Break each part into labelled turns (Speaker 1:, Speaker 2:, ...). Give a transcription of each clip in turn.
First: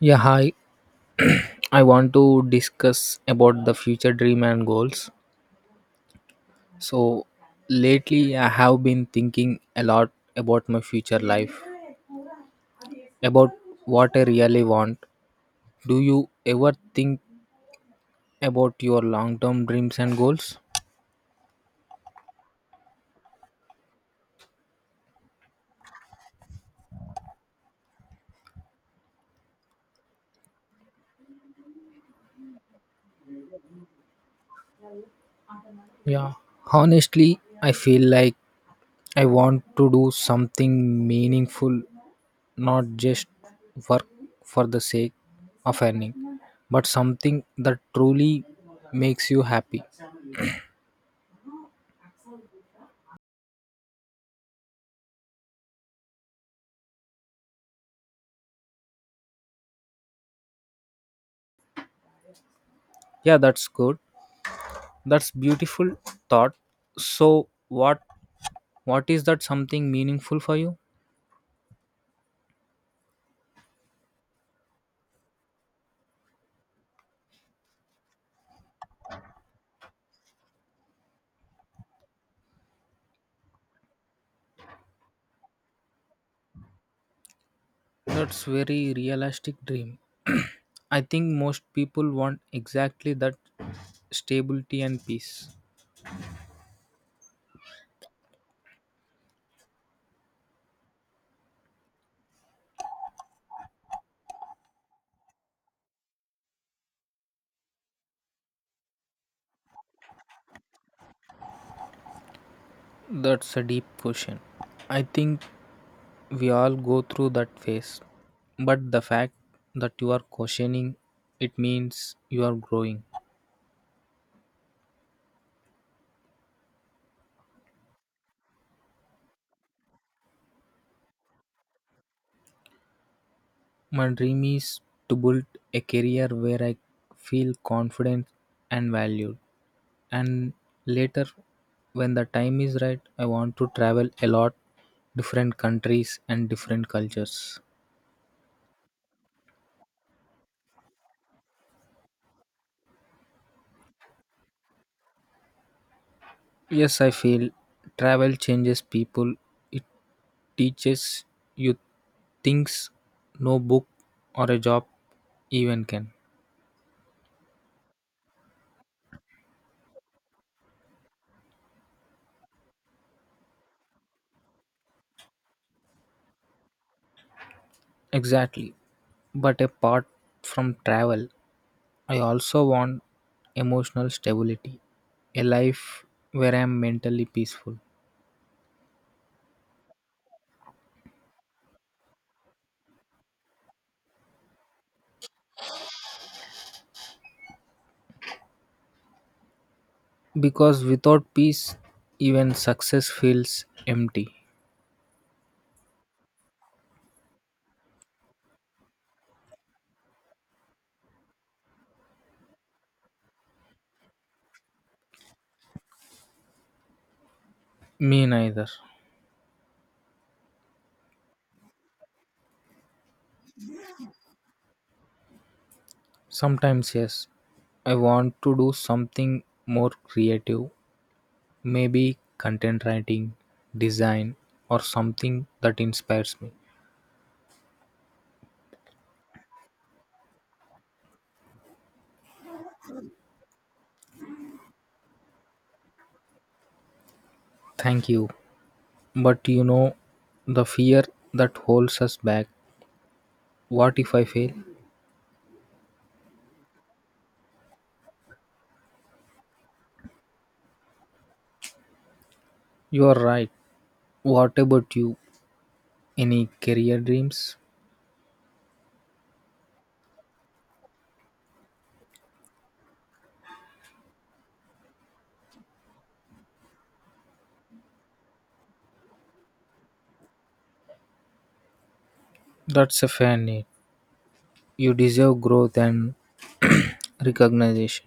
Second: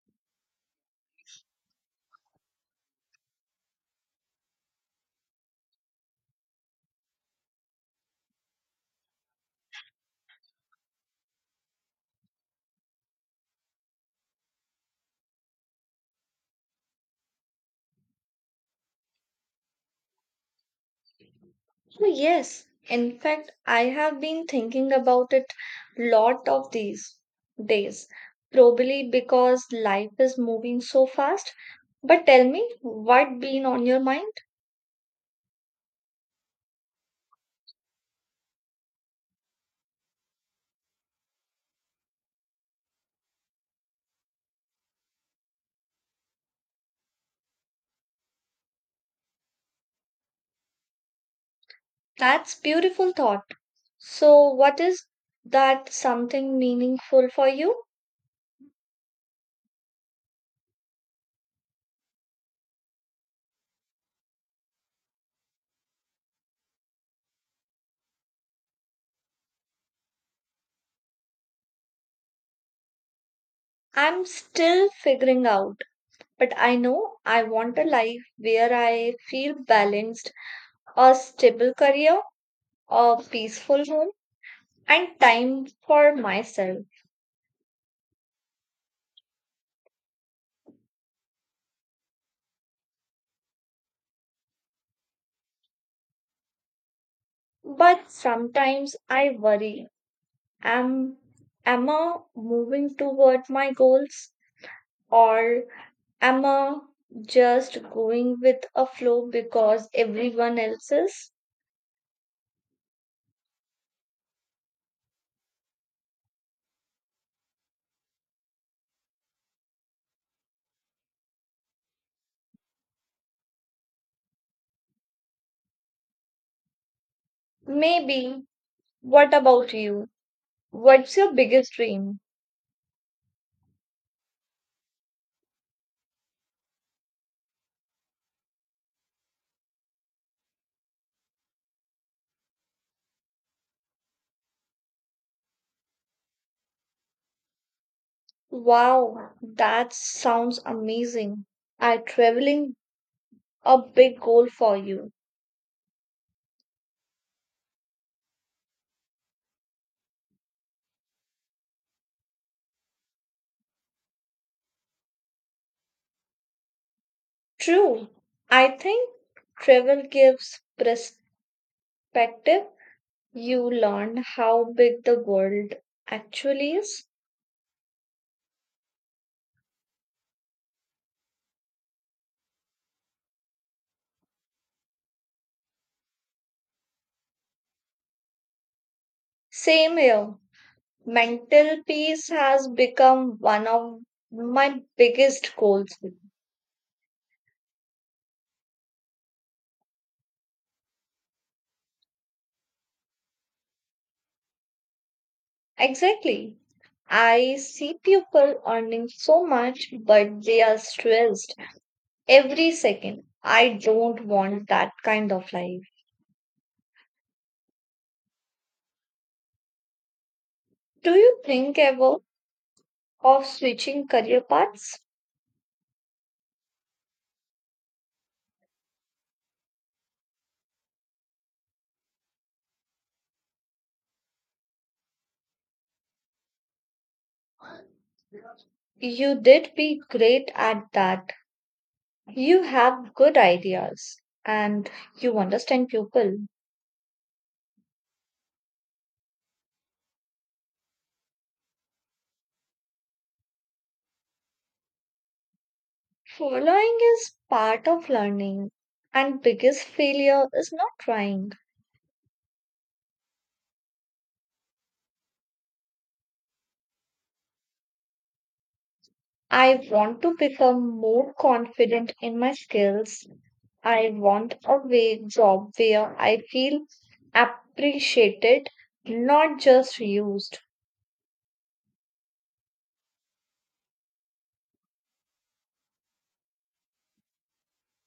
Speaker 1: Yeah, hi. I want to discuss about the future dream and goals. So, lately I have been thinking a lot about my future life, about what I really want. Do you ever think about your long-term dreams and goals?
Speaker 2: Oh, yes. In fact, I have been thinking about it lot of these days, probably because life is moving so fast. But tell me, what been on your mind?
Speaker 1: Yeah. Honestly, I feel like I want to do something meaningful, not just work for the sake of earning, but something that truly makes you happy.
Speaker 2: That's beautiful thought. So, what is that something meaningful for you?
Speaker 1: Yeah, that's good. That's beautiful thought. So what is that something meaningful for you?
Speaker 2: I'm still figuring out, but I know I want a life where I feel balanced, a stable career, a peaceful home, and time for myself.
Speaker 1: That's very realistic dream. I think most people want exactly that stability and peace.
Speaker 2: But sometimes I worry am, am I moving toward my goals or am I just going with a flow because everyone else is?
Speaker 1: That's a deep question. I think we all go through that phase. But the fact that you are questioning it means you are growing.
Speaker 2: Maybe. What about you? What's your biggest dream?
Speaker 1: My dream is to build a career where I feel confident and valued, and later when the time is right, I want to travel a lot, different countries and different cultures.
Speaker 2: Wow, that sounds amazing. Are traveling a big goal for you?
Speaker 1: Yes, I feel travel changes people. It teaches you things no book or a job even can.
Speaker 2: True. I think travel gives perspective you learn how big the world actually is.
Speaker 1: Exactly, but apart from travel I also want emotional stability, a life where I am mentally peaceful.
Speaker 2: Same here. Mental peace has become one of my biggest goals.
Speaker 1: Because without peace, even success feels empty.
Speaker 2: Exactly. I see people earning so much, but they are stressed every second. I don't want that kind of life.
Speaker 1: Me neither.
Speaker 2: Do you think ever of switching career paths?
Speaker 1: Sometimes, yes, I want to do something more creative, maybe content writing, design, or something that inspires me.
Speaker 2: You did be great at that. You have good ideas and you understand people.
Speaker 1: Thank you. But you know, the fear that holds us back. What if I fail?
Speaker 2: Following is part of learning, and biggest failure is not trying.
Speaker 1: You are right. What about you? Any career dreams?
Speaker 2: I want to become more confident in my skills. I want a way job where I feel appreciated, not just used.
Speaker 1: That's a fair need. You deserve growth and recognition.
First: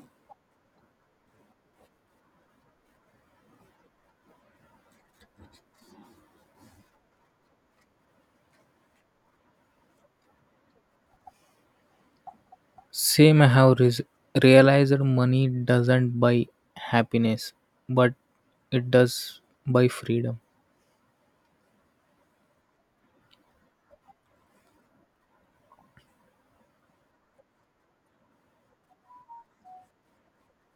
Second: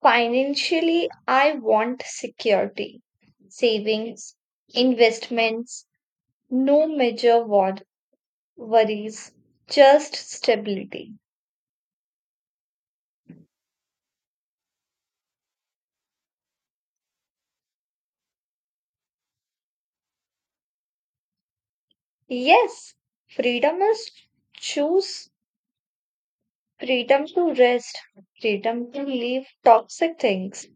Speaker 2: Financially, I want security, savings, investments, no major war worries, just stability.
Speaker 1: Same, realized money doesn't buy happiness, but it does buy freedom.
Speaker 2: Yes, freedom is choose freedom to rest, freedom to leave toxic things.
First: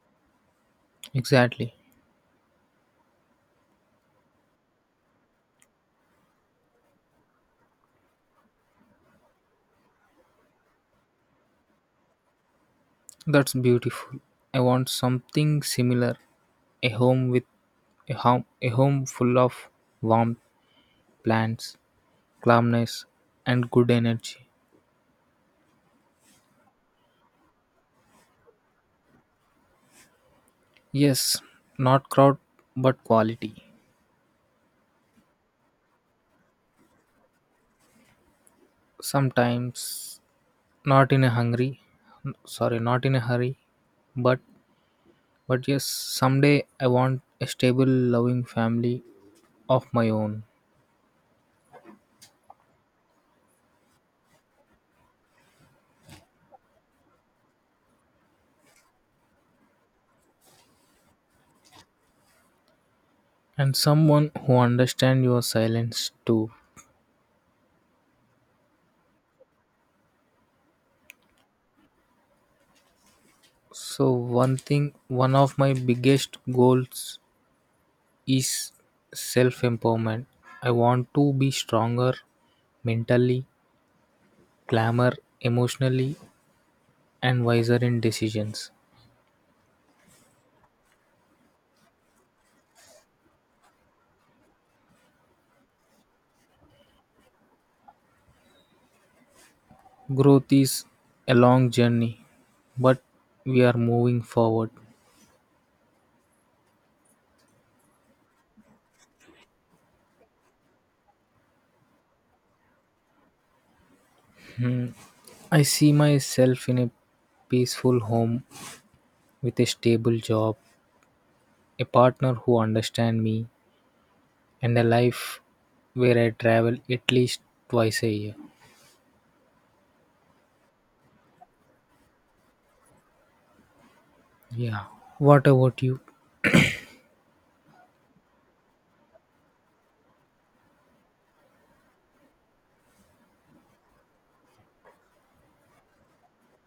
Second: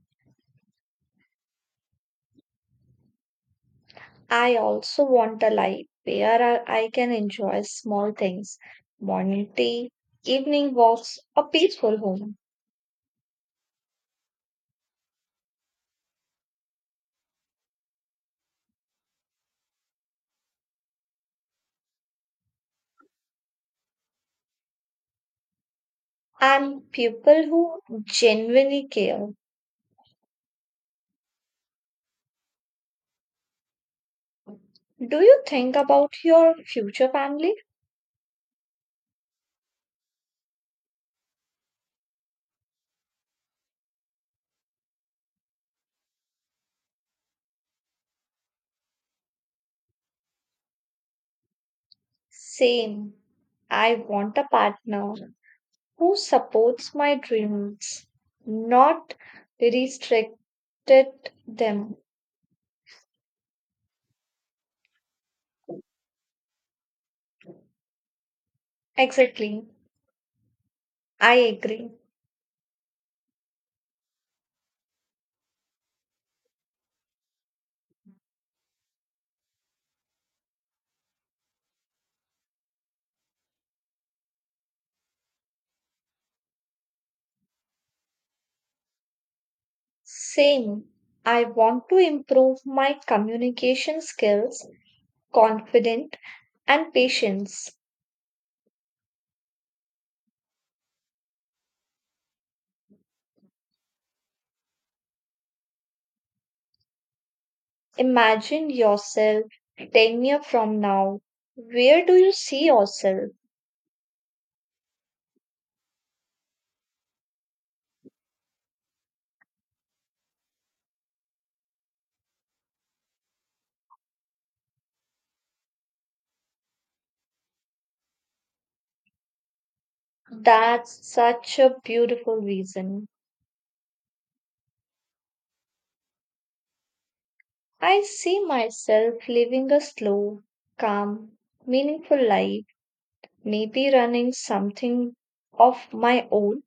Speaker 1: Exactly.
Speaker 2: I also want a life where I can enjoy small things, morning tea, evening walks, a peaceful home,
Speaker 1: That's beautiful. I want something similar. A home with a home, A home full of warm plants, calmness, and good energy.
Speaker 2: and people who genuinely care.
Speaker 1: Yes, not crowd, but quality.
Speaker 2: Do you think about your future family?
Speaker 1: Sometimes not in a hungry, sorry, not in a hurry, but But yes, someday I want a stable, loving family of my own
Speaker 2: Same. I want a partner who supports my dreams, not restricted them.
Speaker 1: and someone who understands your silence too.
Speaker 2: Exactly. I agree.
Speaker 1: So one thing, one of my biggest goals is self-empowerment. I want to be stronger mentally, clamor emotionally, and wiser in decisions.
Speaker 2: Same. I want to improve my communication skills, confident and patience.
Speaker 1: Growth is a long journey, but we are moving forward.
Speaker 2: Imagine yourself 10 years from now. Where do you see yourself?
Speaker 1: I see myself in a peaceful home with a stable job, a partner who understands me, and a life where I travel at least twice a year.
Speaker 2: That's such a beautiful reason.
Speaker 1: Yeah. What about you?
Speaker 2: I see myself living a slow, calm, meaningful life maybe running something of my own,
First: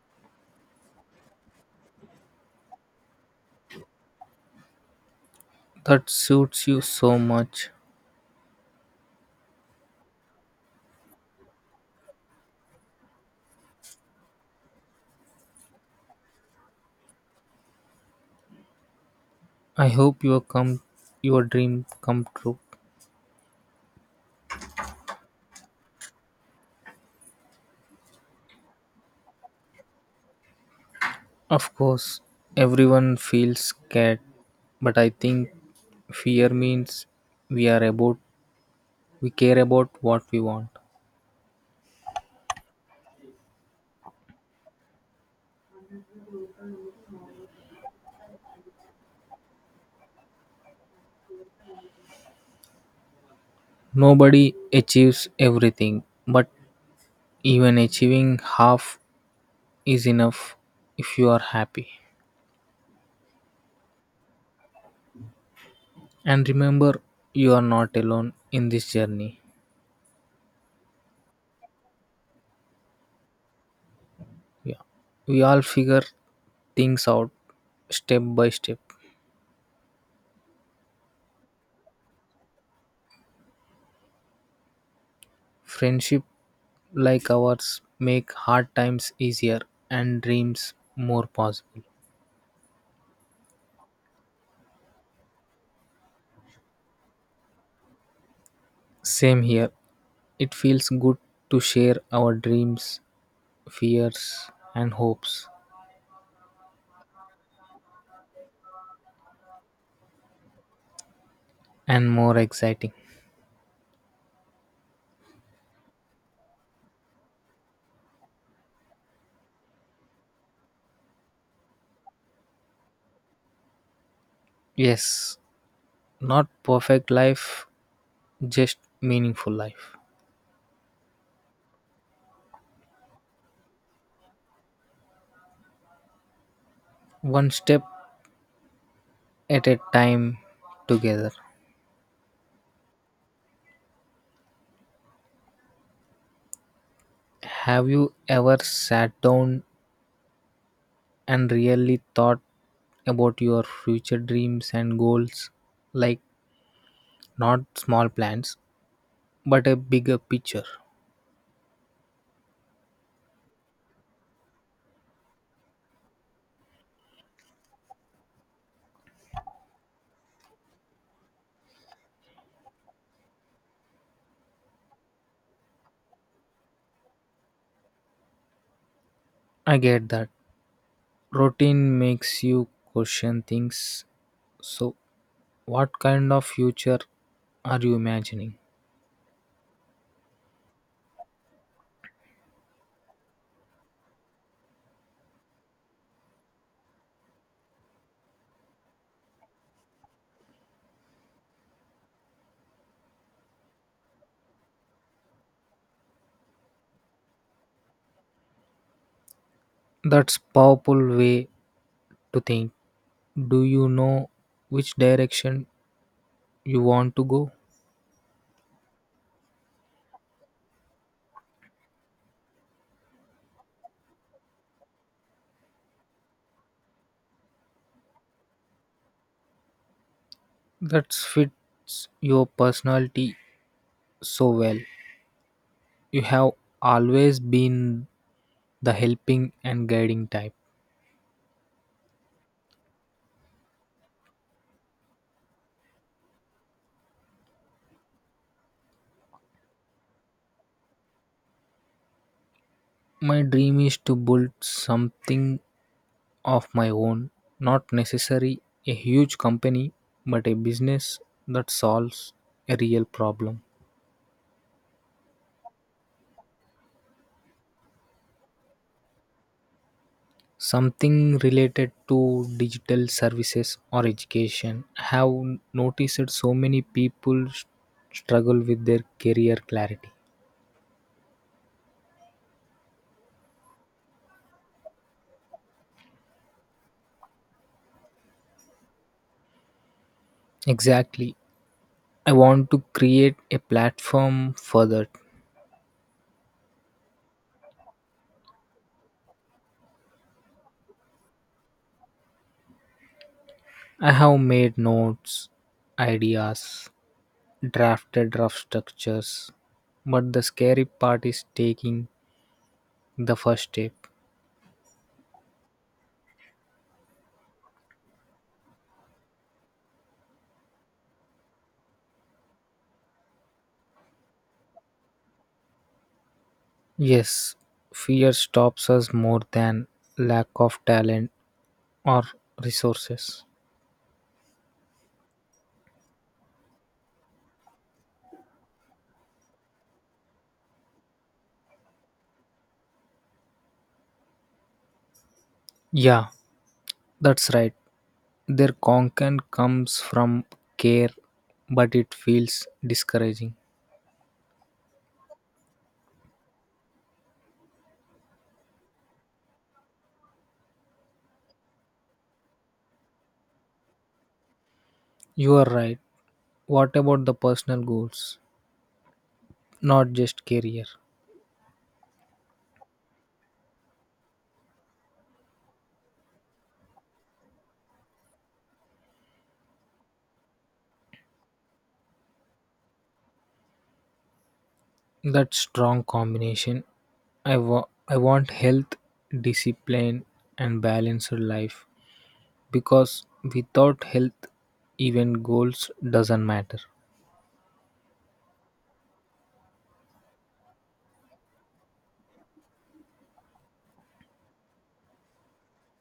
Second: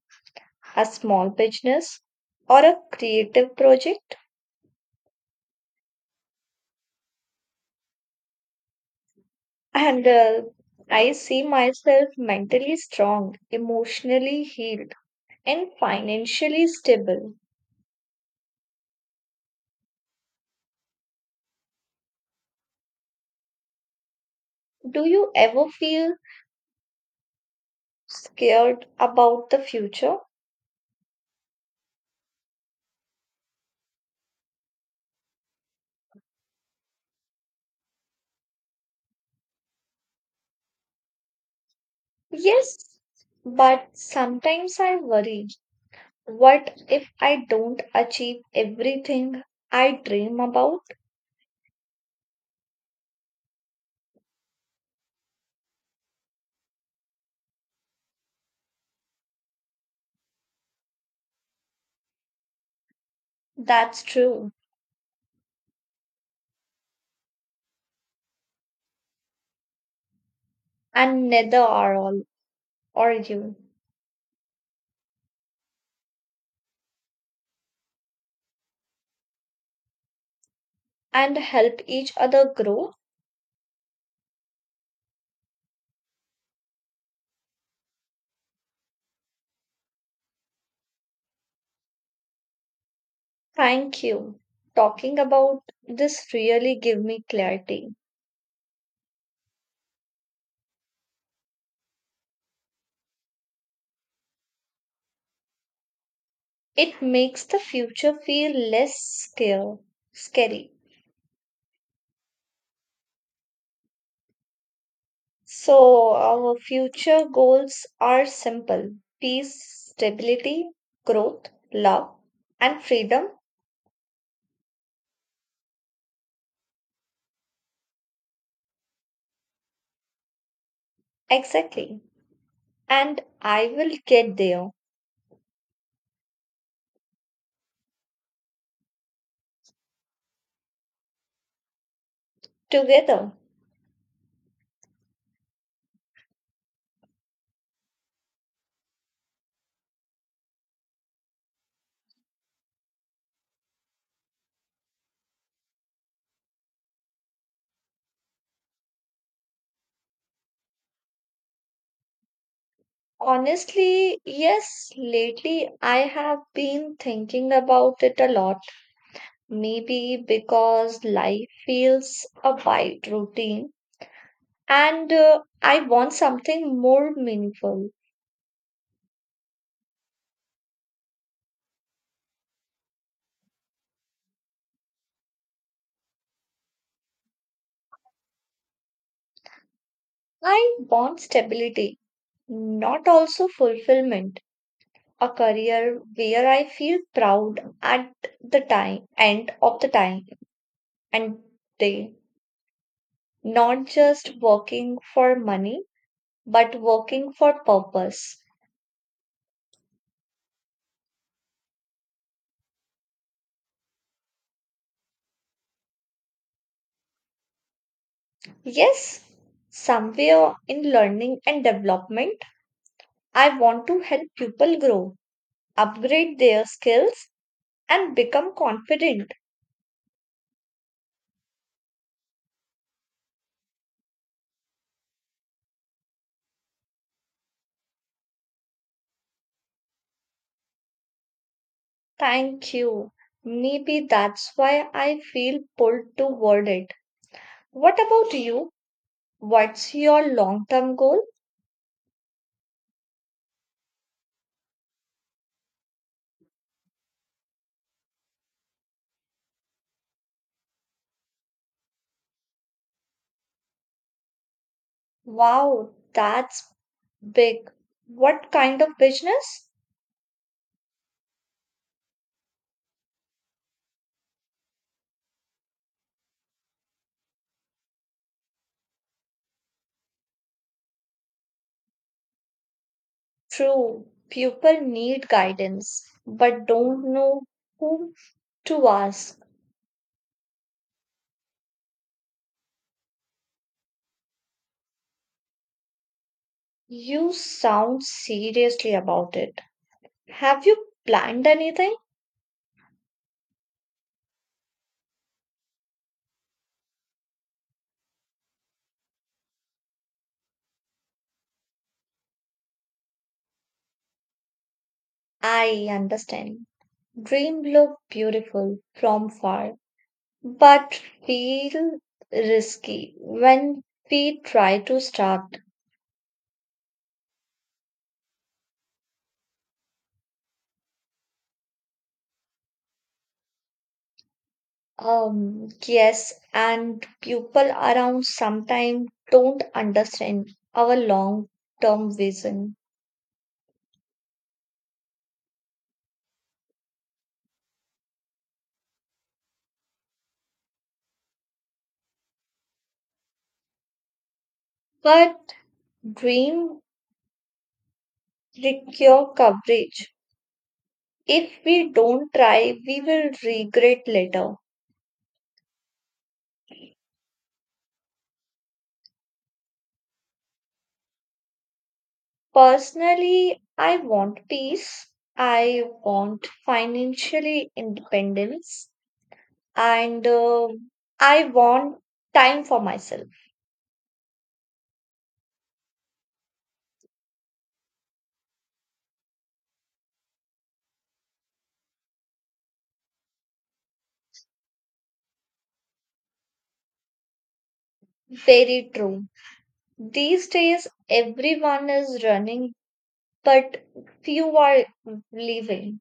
Speaker 2: a small business or a creative project.
Speaker 1: That suits you so much.
Speaker 2: And I see myself mentally strong, emotionally healed, and financially stable.
Speaker 1: I hope your dream come true.
Speaker 2: Do you ever feel scared about the future?
Speaker 1: Of course, everyone feels scared, but I think fear means we are about we care about what we want.
Speaker 2: Yes, but sometimes I worry. What if I don't achieve everything I dream about?
Speaker 1: Nobody achieves everything, but even achieving half is enough if you are happy.
Speaker 2: That's true.
Speaker 1: And remember, you are not alone in this journey.
Speaker 2: And neither are all. Or you
Speaker 1: Yeah. We all figure things out step by step.
Speaker 2: and help each other grow.
Speaker 1: Friendship like ours make hard times easier and dreams more possible.
Speaker 2: Thank you. Talking about this really give me clarity.
Speaker 1: Same here. It feels good to share our dreams, fears, and hopes,
Speaker 2: It makes the future feel scary.
Speaker 1: and more exciting.
Speaker 2: So our future goals are simple. Peace, stability, growth, love and freedom.
Speaker 1: Yes, not perfect life, just meaningful life.
Speaker 2: Exactly. And I will get there
Speaker 1: One step at a time together.
Speaker 2: together.
Speaker 1: Have you ever sat down and really thought about your future dreams and goals? Like, not small plans, but a bigger picture.
Speaker 2: Honestly, yes, lately I have been thinking about it a lot. Maybe because life feels a bit routine and I want something more meaningful.
Speaker 1: I get that. Routine makes you question things. So, what kind of future are you imagining?
Speaker 2: I want stability, not also fulfillment. A career where I feel proud at end of the time and day. Not just working for money, but working for purpose.
Speaker 1: That's powerful way to think. Do you know which direction you want to go?
Speaker 2: Yes, somewhere in learning and development, I want to help people grow upgrade their skills, and become confident.
Speaker 1: That fits your personality so well. You have always been the helping and guiding type.
Speaker 2: Thank you. Maybe that's why I feel pulled toward it. What about you? What's your long term goal?
Speaker 1: My dream is to build something of my own, not necessary a huge company, but a business that solves a real problem.
Speaker 2: Wow, that's big. What kind of business?
Speaker 1: Something related to digital services or education. I have noticed so many struggle with their career clarity.
Speaker 2: True, people need guidance, but don't know whom to ask.
Speaker 1: Exactly. I want to create a platform for that.
Speaker 2: You sound seriously about it. Have you planned anything?
Speaker 1: I have made notes, ideas, drafted rough structures, but the scary part is taking the first step.
Speaker 2: I understand. Dream look beautiful from far, but feel risky when we try to start.
Speaker 1: Yes, fear stops us more than lack of talent or resources.
Speaker 2: Yes, and people around sometimes don't understand our long term vision.
Speaker 1: Yeah, that's right. Their content comes from care, but it feels discouraging.
Speaker 2: But dream require coverage. If we don't try, we will regret later.
Speaker 1: You are right. What about the personal goals? Not just career.
Speaker 2: Personally, I want peace. I want financially independence. And I want time for myself.
Speaker 1: That strong combination. I want health, discipline, and balanced life, because without health, even goals doesn't matter.
Speaker 2: Very true. These days, everyone is running, but few are living.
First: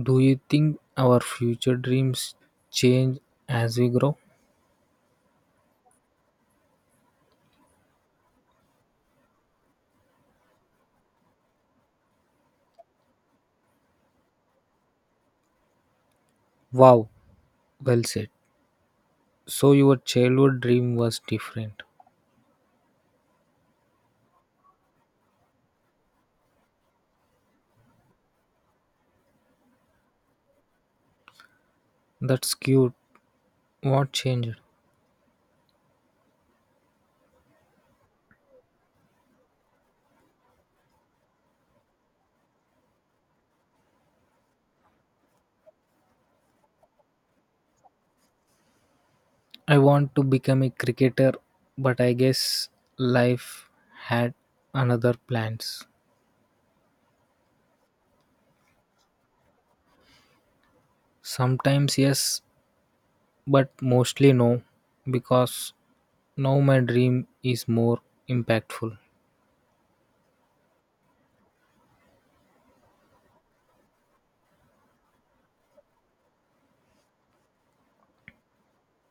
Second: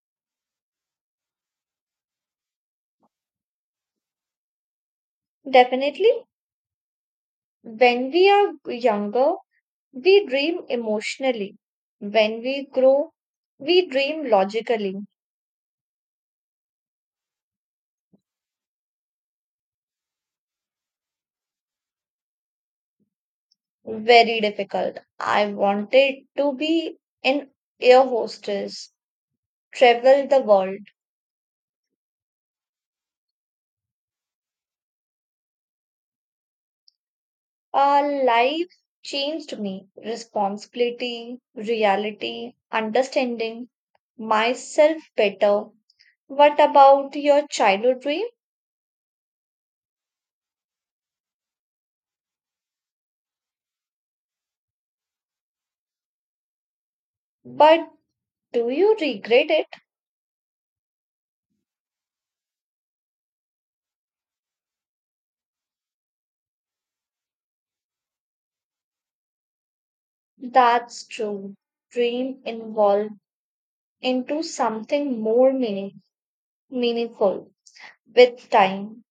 Speaker 1: Do you think our future dreams change as we grow?
Speaker 2: Definitely, when we are younger, we dream emotionally. When we grow, we dream logically.
Speaker 1: Wow, well said. So your childhood dream was different.
Speaker 2: Very difficult. I wanted to be an air hostess, travel the world.
Speaker 1: That's cute. What changed?
Speaker 2: Our life changed me. Responsibility, reality, understanding myself better. What about your childhood dream?
Speaker 1: I want to become a cricketer, but I guess life had another plans.
Speaker 2: But do you regret it?
Speaker 1: Sometimes yes, but mostly no, because now my dream is more impactful.
Speaker 2: That's true. Dream evolved into something meaningful with time.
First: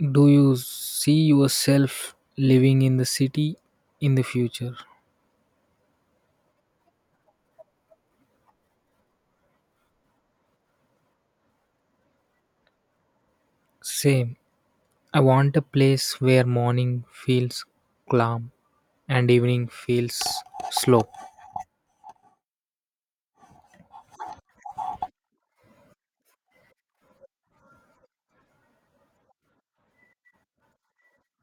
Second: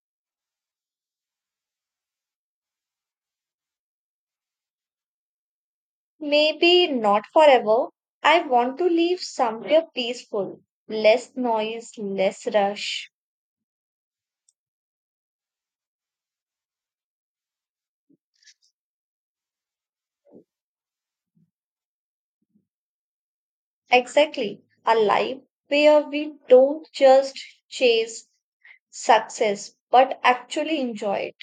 Speaker 1: Do you see yourself living in the city in the future?
Speaker 2: Maybe not forever. I want to leave somewhere peaceful, less noise, less rush.
Speaker 1: Same. I want a place where morning feels calm and evening feels slow.
Speaker 2: Exactly. A life where we don't just chase success but actually enjoy it.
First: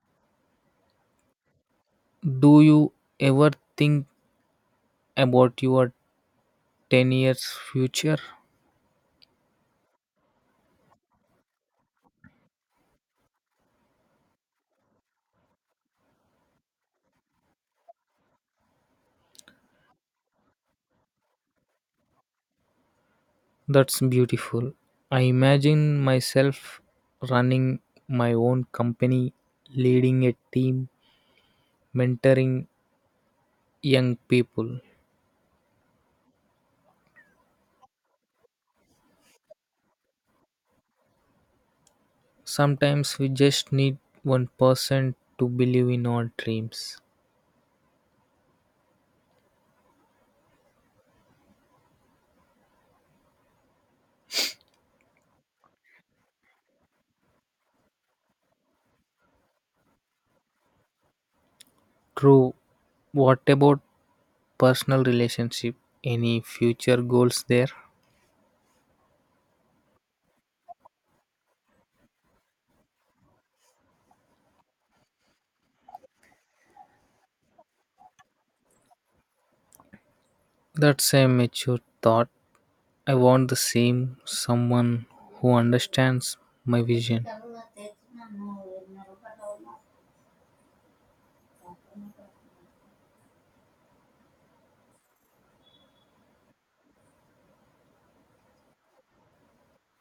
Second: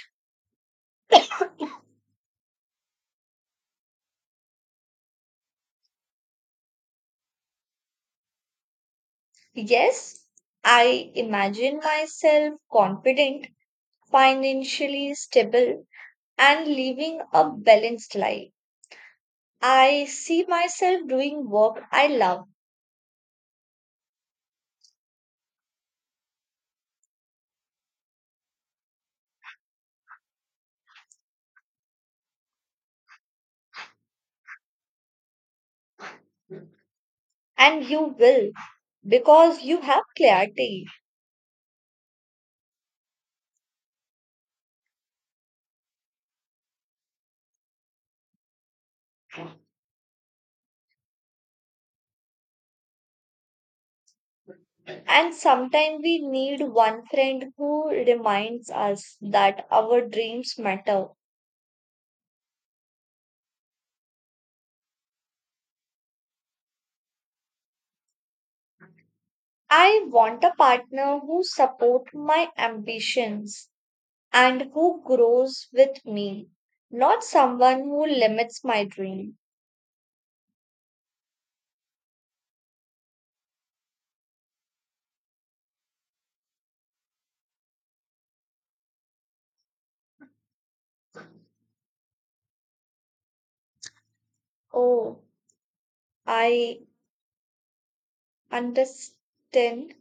Speaker 1: Do you ever think about your 10 years future?
Speaker 2: Yes, I imagine myself confident, financially stable, and living a balanced life. I see myself doing work I love,
Speaker 1: That's beautiful. I imagine myself running my own company, leading a team, mentoring young people.
Speaker 2: and you will because you have clarity.
Speaker 1: Sometimes we just need one person to believe in our dreams.
Speaker 2: And sometimes we need one friend who reminds us that our dreams matter.
Speaker 1: True. What about personal relationship? Any future goals there?
Speaker 2: I want a partner who support my ambitions and who grows with me, not someone who limits my dream.
Speaker 1: That's a mature thought. I want the same someone who understands my vision.
Speaker 2: Oh, I understand.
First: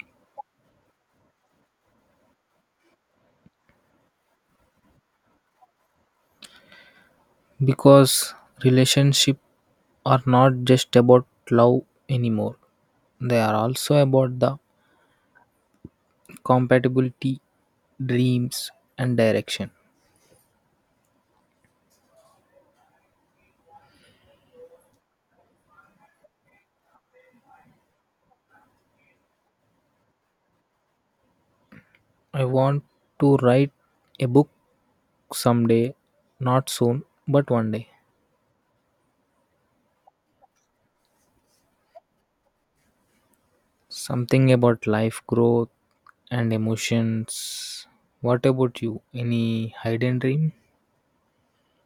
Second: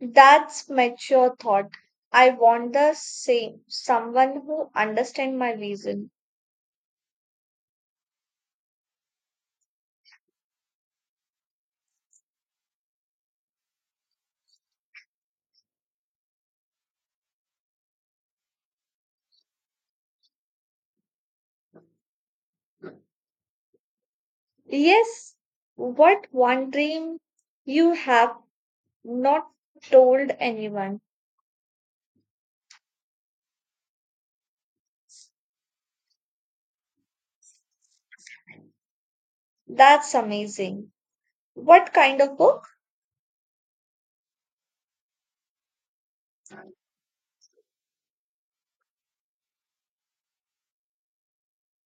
Speaker 2: That's mature thought. I want the same someone who understand my vision.
Speaker 1: Because relationships are not just about love anymore, they are also about the compatibility, dreams, and direction.
Speaker 2: Yes, what one dream you have not told anyone.
Speaker 1: I want to write a book someday, not soon, but one day.
Speaker 2: That's amazing. What kind of book?
Speaker 1: Something about life growth and emotions. What about you? Any hidden dream?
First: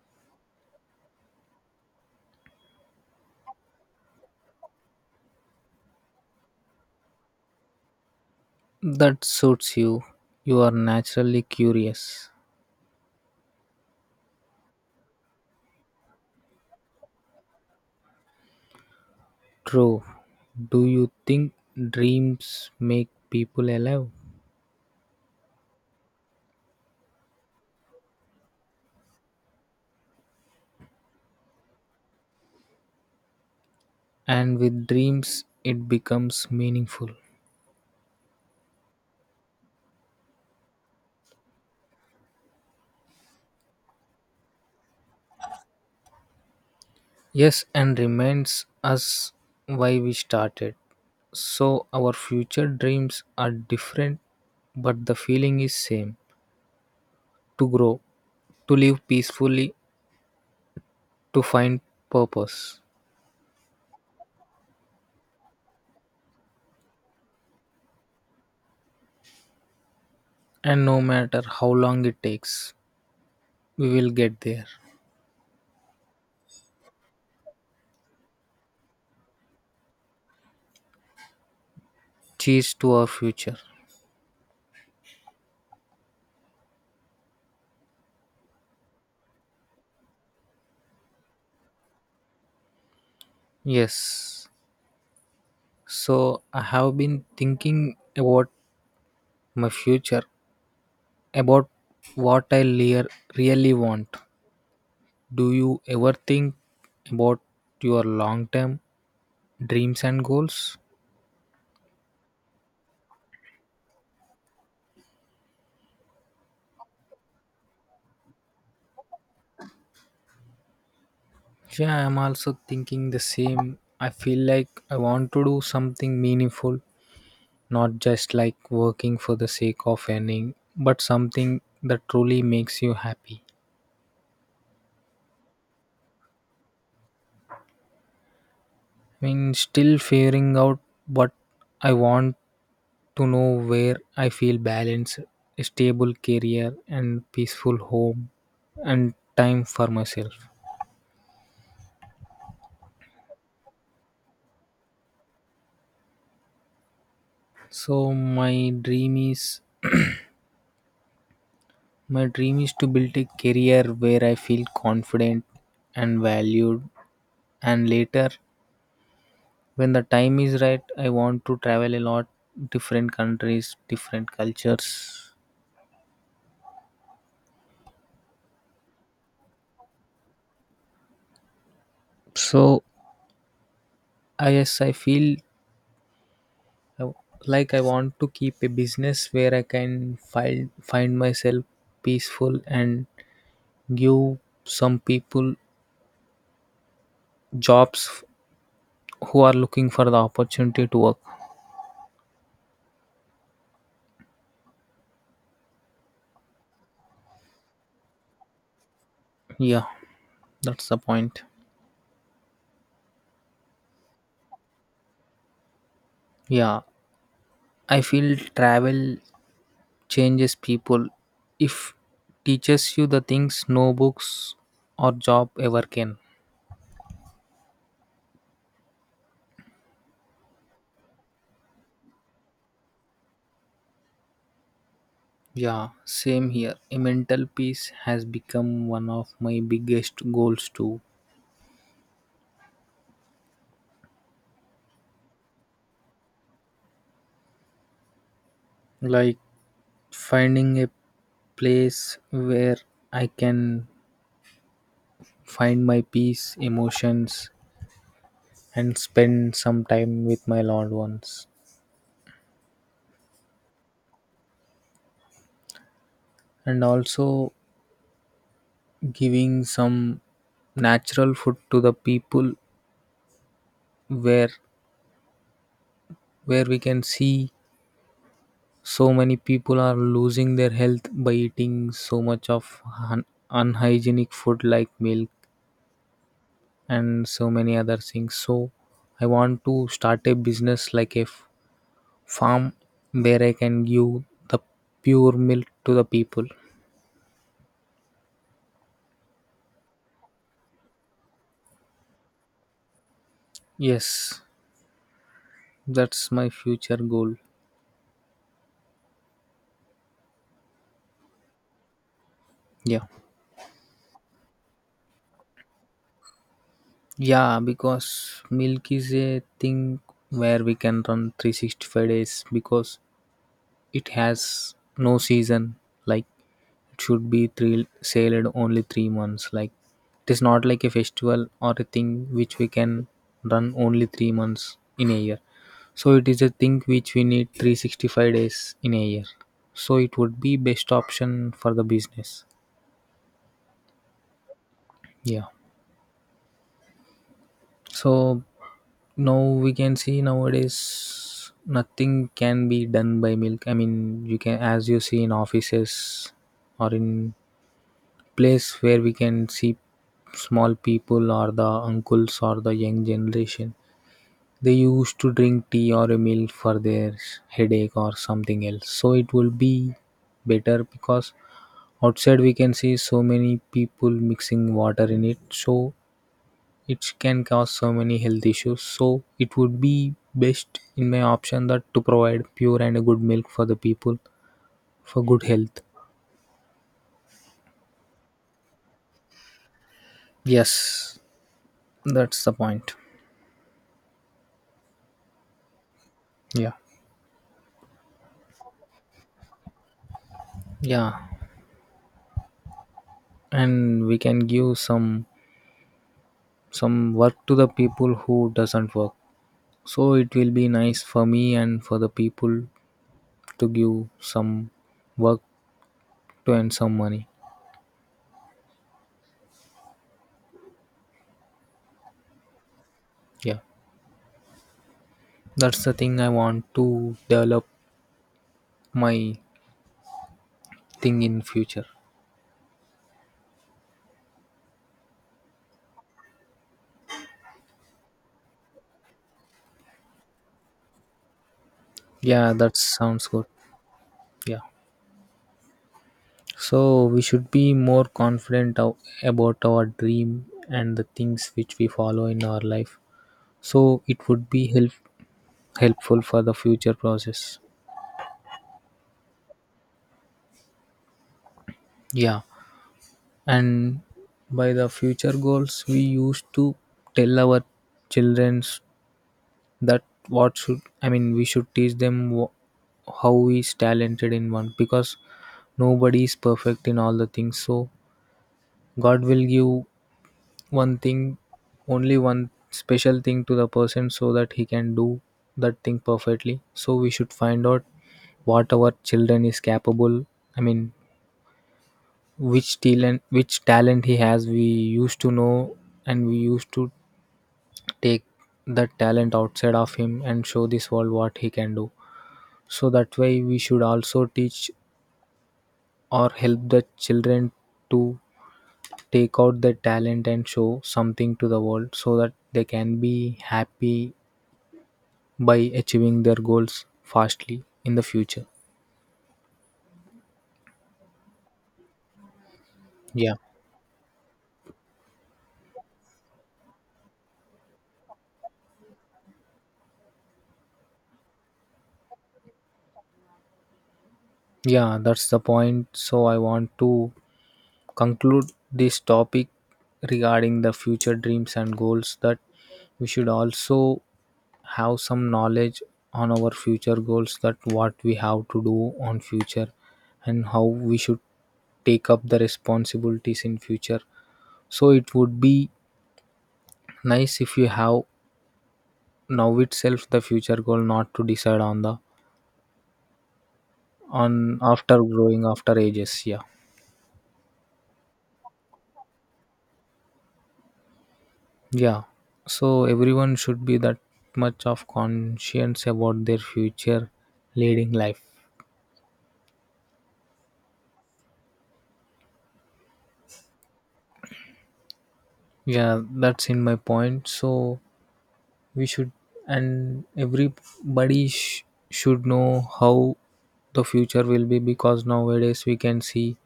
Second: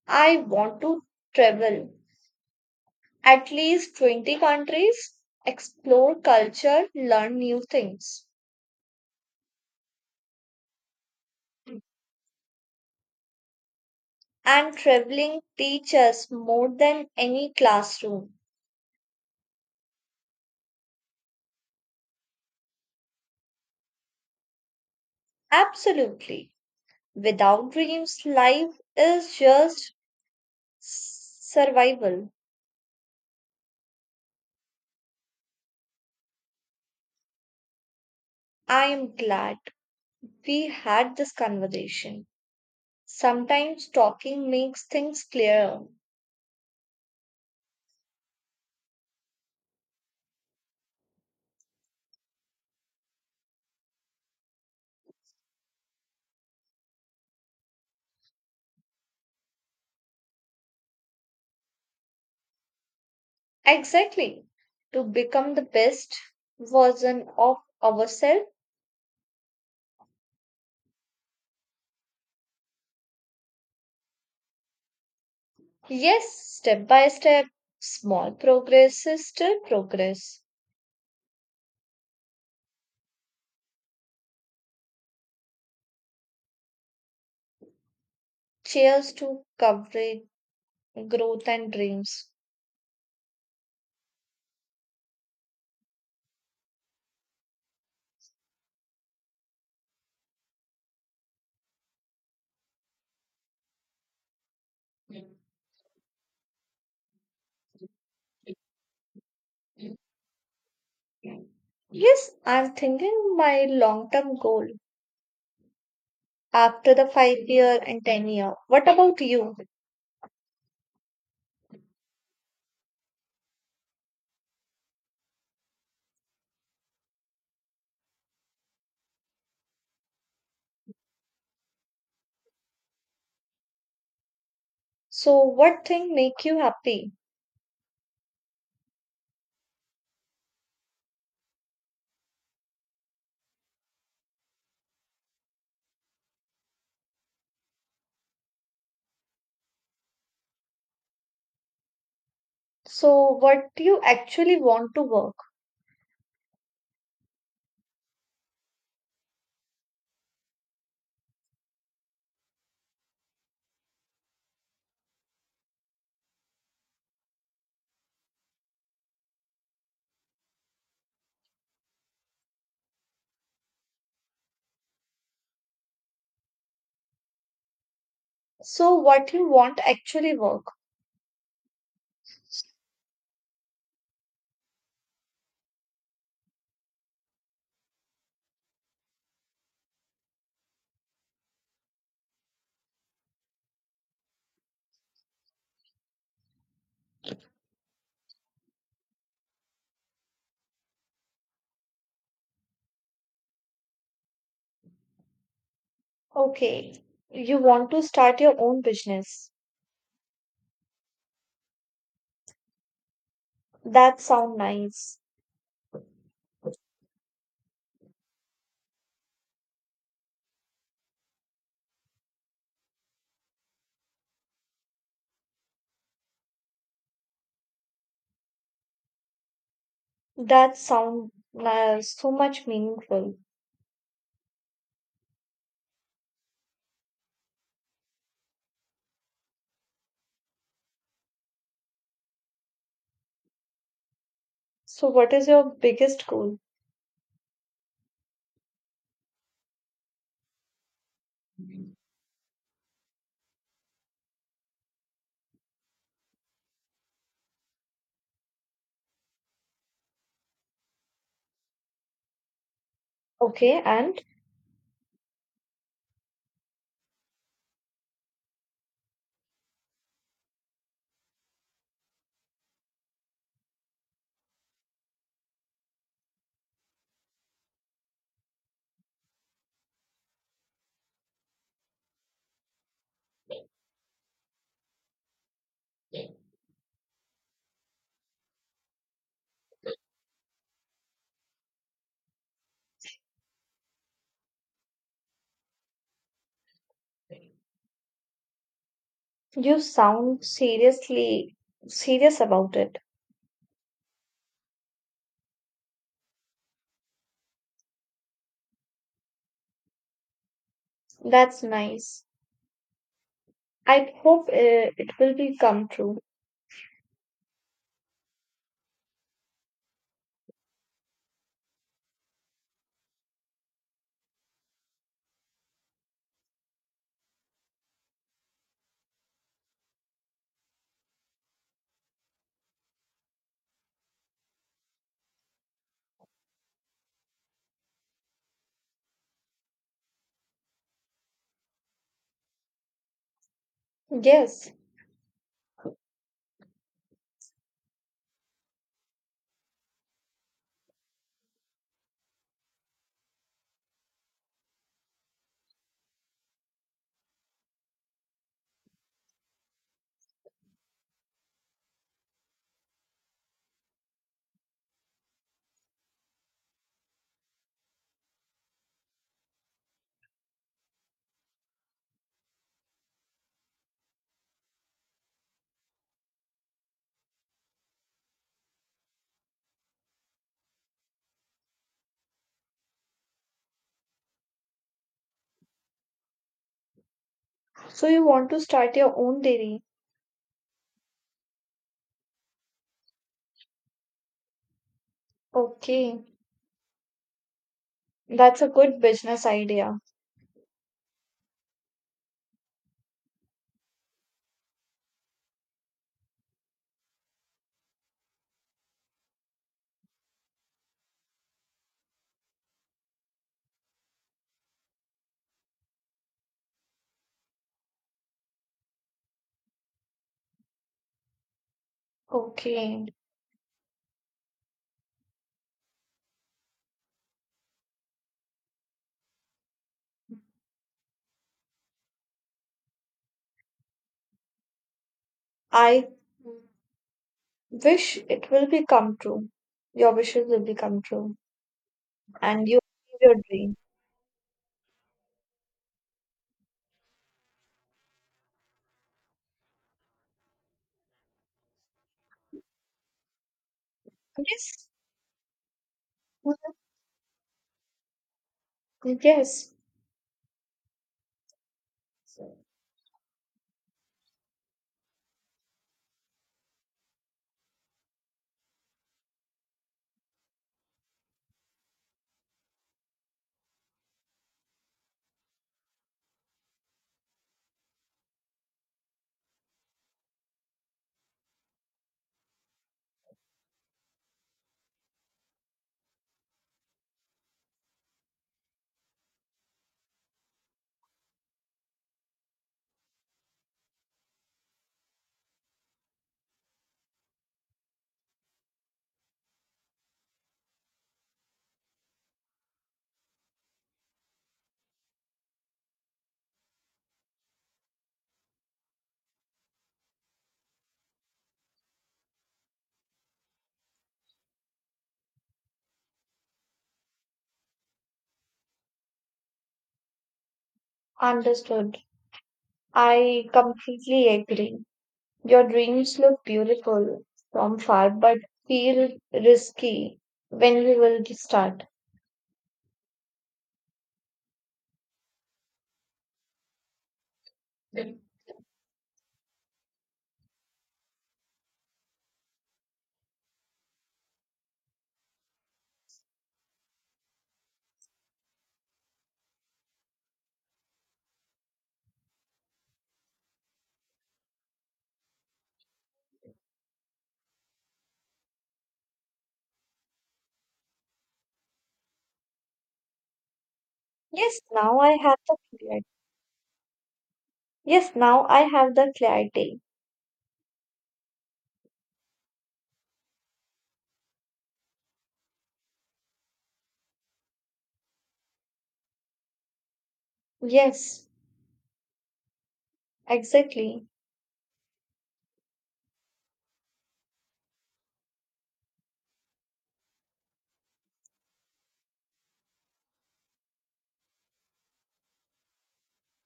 Speaker 2: I want to travel at least 20 countries, explore culture, learn new things.
Speaker 1: That suits you. You are naturally curious.
Speaker 2: And traveling teaches more than any classroom.
Speaker 1: True. Do you think dreams make people alive?
Speaker 2: Absolutely. Without dreams, life is just survival.
Speaker 1: And with dreams, it becomes meaningful.
Speaker 2: I am glad we had this conversation. Sometimes talking makes things clearer.
Speaker 1: Yes, and reminds us why we started. So our future dreams are different, but the feeling is same. To grow, to live peacefully, to find purpose.
Speaker 2: Exactly. To become the best version of ourselves.
Speaker 1: And no matter how long it takes, we will get there.
Speaker 2: Yes, step by step, small progress is still progress.
Speaker 1: Cheers to our future.
Speaker 2: Cheers to coverage, growth, and dreams.
Speaker 1: Yes. So I have been thinking about my future, about what really want. Do you ever think about your long term dreams and goals?
Speaker 2: Yes, I'm thinking my long term goal after the 5 year and 10 year. What about you?
Speaker 1: Yeah, I'm also thinking the same. I feel like I want to do something meaningful, not just like working for the sake of earning, but something that truly makes you happy.
Speaker 2: So, what thing make you happy?
Speaker 1: I mean, still figuring out what I want, to know where I feel balanced, a stable career, and peaceful home, and time for myself.
Speaker 2: So, what you actually want to work?
Speaker 1: So my dream is to build a career where I feel confident and valued, and later when the time is right I want to travel a lot, different countries, different cultures.
Speaker 2: So, what you want actually work?
Speaker 1: So I, yes, I feel I- like I want to keep a business where I can find myself peaceful and give some people jobs who are looking for the opportunity to work.
Speaker 2: Okay, you want to start your own business.
Speaker 1: Yeah, that's the point.
Speaker 2: That sound nice.
Speaker 1: Yeah, I feel travel changes people. If teaches you the things no books or job ever can.
Speaker 2: That sounds so much meaningful.
Speaker 1: Yeah, same here. A mental peace has become one of my biggest goals too.
Speaker 2: So what is your biggest goal?
Speaker 1: Like finding a place where I can find my peace, emotions, and spend some time with my loved ones.
Speaker 2: Okay, and
Speaker 1: And also giving some natural food to the people, where we can see so many people are losing their health by eating so much of unhygienic food like milk and so many other things. So I want to start a business like farm where I can give the pure milk to the people.
Speaker 2: you sound serious about it.
Speaker 1: Yes, that's my future goal.
Speaker 2: That's nice.
Speaker 1: Yeah.
Speaker 2: I hope it will be come true.
Speaker 1: Yeah, because milk is a thing where we can run 365 days because it has no season. Like it should be three sailed only 3 months. Like it is not like a festival or a thing which we can run only 3 months in a year. So it is a thing which we need 365 days in a year, so it would be best option for the business.
Speaker 2: Yes.
Speaker 1: Yeah. So now we can see, nowadays nothing can be done by milk, I mean, you can, as you see in offices or in place where we can see small people or the uncles or the young generation, they used to drink tea or a milk for their headache or something else. So it will be better because outside we can see so many people mixing water in it, so it can cause so many health issues. So it would be best in my option that to provide pure and a good milk for the people for good health.
Speaker 2: So you want to start your own dairy.
Speaker 1: Yes, that's the point.
Speaker 2: Okay.
Speaker 1: Yeah.
Speaker 2: That's a good business idea.
Speaker 1: Yeah, and we can give some work to the people who doesn't work, so it will be nice for me and for the people to give some work to earn some money.
Speaker 2: Okay.
Speaker 1: Yeah, that's the thing I want to develop my thing in future.
Speaker 2: I wish it will be come true. Your wishes will become true
Speaker 1: Yeah,
Speaker 2: and
Speaker 1: that
Speaker 2: you achieve
Speaker 1: sounds
Speaker 2: your
Speaker 1: good.
Speaker 2: dream.
Speaker 1: Yeah, so we should be more about our dream and the things which we follow in our life, so it would be
Speaker 2: Yes.
Speaker 1: helpful for the future process.
Speaker 2: Yes,
Speaker 1: Yeah, and by the future goals we used to tell our childrens that what should, I mean we should teach them how is talented in one, because nobody is perfect in all the things. So god will give one thing, only one special thing to the person, so that he can do that thing perfectly. So we should find out what our children is capable, I mean which talent he has we used to know, and we used to take the talent outside of him and show this world what he can do. So that way we should also teach or help the children to take out their talent and show something to the world, so that they can be happy by achieving their goals fastly in the future.
Speaker 2: understood.
Speaker 1: Yeah.
Speaker 2: I completely agree. Your dreams look beautiful from far, but feel risky when we will start.
Speaker 1: Yeah, that's the point. So I want to conclude this topic regarding the future dreams and goals, that we should also have some knowledge on our future goals, that what we have to do on future and how we should take up the responsibilities in future. So it would be nice if you have now itself the future goal, not to decide on the on
Speaker 2: Yes, now
Speaker 1: after
Speaker 2: I have
Speaker 1: growing
Speaker 2: the
Speaker 1: after
Speaker 2: clarity.
Speaker 1: ages. Yeah.
Speaker 2: Yes, now I have the clarity.
Speaker 1: Yeah, so everyone should be that much of conscience about their future leading life.
Speaker 2: Yes, exactly.
Speaker 1: Yeah, that's in my point. So we should, and should know how the future will be, because nowadays we can see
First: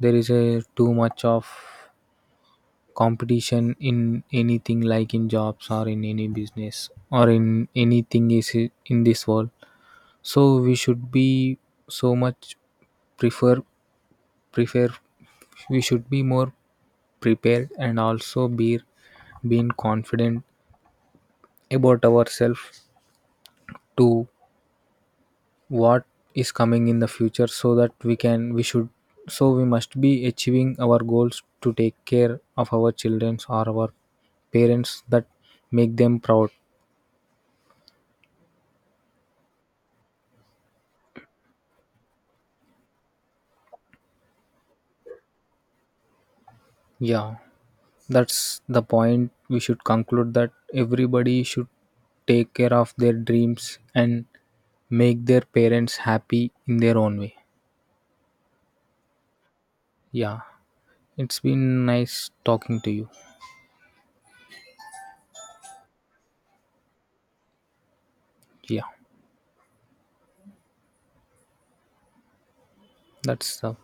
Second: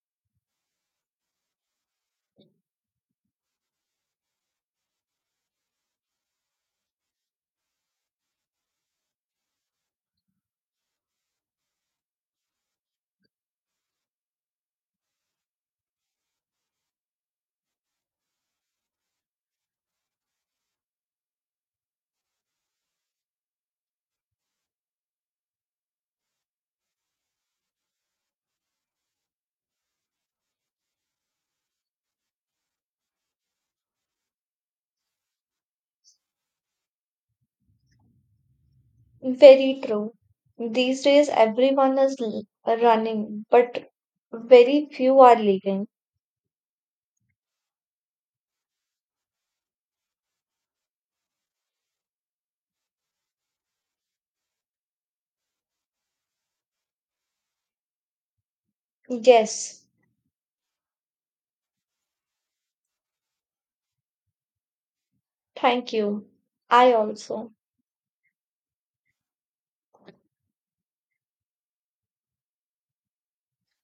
Speaker 1: there is a too much of competition in anything, like in jobs or in any business or in anything is in this world. So we should be so much prefer prefer, we should be more prepared and also be being confident about ourselves to what is coming in the future. So that we should, so we must be achieving our goals to take care of our children or our parents, that make them proud.
Speaker 2: Very true. These days, everyone is running, but very few are leaving.
Speaker 1: Yeah, that's the point. We should conclude that everybody should take care of their dreams and make their parents happy in their own way.
Speaker 2: Yes,
Speaker 1: Yeah, it's been nice talking to you.
Speaker 2: thank you. I also.
Speaker 1: Yeah, that's the